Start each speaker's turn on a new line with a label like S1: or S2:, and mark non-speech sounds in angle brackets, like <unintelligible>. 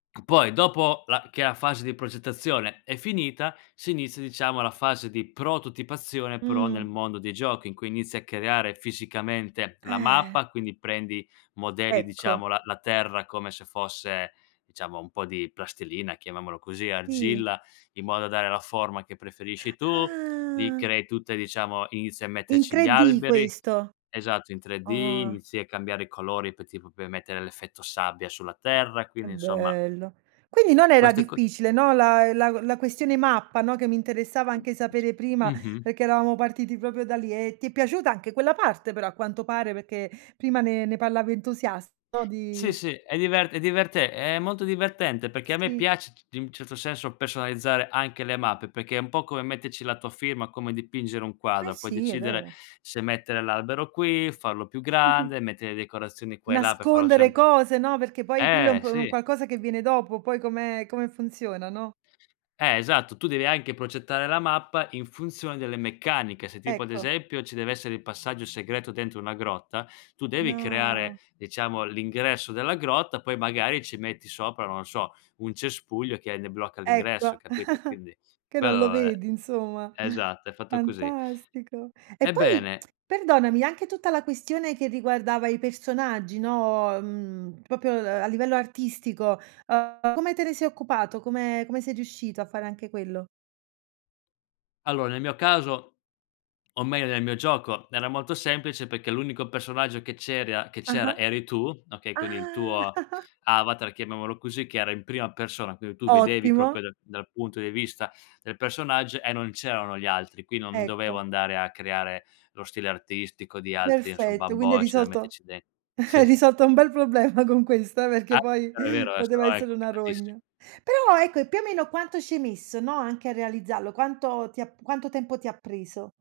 S1: Poi dopo la che la fase di progettazione è finita, si inizia diciamo la fase di prototipazione però nel
S2: Mh.
S1: mondo dei giochi, in cui inizi a creare fisicamente la
S2: Eh.
S1: mappa, quindi prendi modelli diciamo
S2: Ecco.
S1: la la terra come se fosse diciamo, un po' di plastilina, chiamiamolo così,
S2: Sì.
S1: argilla, in modo da dare la forma che preferisci tu. Gli
S2: Ah.
S1: crei tutte diciamo, inizia a
S2: In
S1: metterci gli
S2: 3D
S1: alberi.
S2: questo?
S1: Esatto, in 3D
S2: Ah.
S1: inizi a cambiare i colori, poi tipo puoi mettere l'effetto sabbia sulla terra.
S2: Che
S1: Quindi, insomma
S2: bello. Quindi non era
S1: queste co
S2: difficile, no, la la la questione mappa, no, che mi interessava
S1: <unintelligible>
S2: anche sapere prima,
S1: Mh-mh.
S2: perché eravamo partiti proprio da lì e ti è piaciuta anche quella parte però, a quanto pare, perché prima ne ne parlava entusiasta
S1: Sì,
S2: di
S1: sì, è divert è diverte è molto divertente perché a me
S2: Sì.
S1: piace c c in un certo senso personalizzare anche le mappe, perché è un po' come metterci la tua firma, come dipingere un
S2: Eh,
S1: quadro, puoi
S2: sì, è
S1: decidere
S2: vero.
S1: se mettere l'albero qui, farlo più
S2: <chuckles>
S1: grande, mettere le decorazioni qua e là per farlo
S2: Nascondere
S1: sembr
S2: cose, no, perché poi quello è un
S1: eh,
S2: pr un
S1: sì.
S2: qualcosa che viene dopo, poi come come funziona, no?
S1: Eh, esatto, tu devi anche progettare la mappa in funzione delle meccaniche. Se tipo ad
S2: Ecco.
S1: esempio ci deve essere il passaggio segreto dentro una grotta, tu devi creare,
S2: No.
S1: diciamo, l'ingresso della grotta, poi magari ci metti sopra, non so, un cespuglio che hai ne blocca l'ingresso,
S2: Ecco, <chuckles>
S1: capito, quindi
S2: che non lo
S1: quello è
S2: vedi insomma. <chuckles>
S1: esatto, è fatto così.
S2: Fantastico. E poi,
S1: Ebbene
S2: perdonami, anche tutta la questione che riguardava i personaggi, no, uhm, proprio a livello artistico, uhm, come te ne sei occupato? Come come sei riuscito a fare anche quello?
S1: Allora, nel mio caso, o meglio, nel mio gioco, era molto semplice perché l'unico personaggio che c'eri a che
S2: Ah-ah.
S1: c'era eri tu, okay. Quindi il
S2: Ah.
S1: tuo
S2: <chuckles>
S1: avatar chiamiamolo così, che era in prima persona, quindi tu vedevi
S2: Ottimo.
S1: proprio da dal punto di vista del personaggio e non c'erano gli altri. Qui non dovevo
S2: Ecco.
S1: andare a creare lo stile artistico di altri insomma,
S2: Perfetto, quindi hai
S1: bambocci da
S2: risolto
S1: metterci den
S2: <chuckles>
S1: sì.
S2: hai risolto un bel problema con questa,
S1: Ah
S2: perché poi
S1: è vero, è vero, eh,
S2: poteva
S1: sennò è
S2: essere una
S1: complicatissimo.
S2: rogna. Però ecco, più o meno quanto ci hai messo, no, anche a realizzarlo? Quanto ti ha p quanto tempo ti ha preso?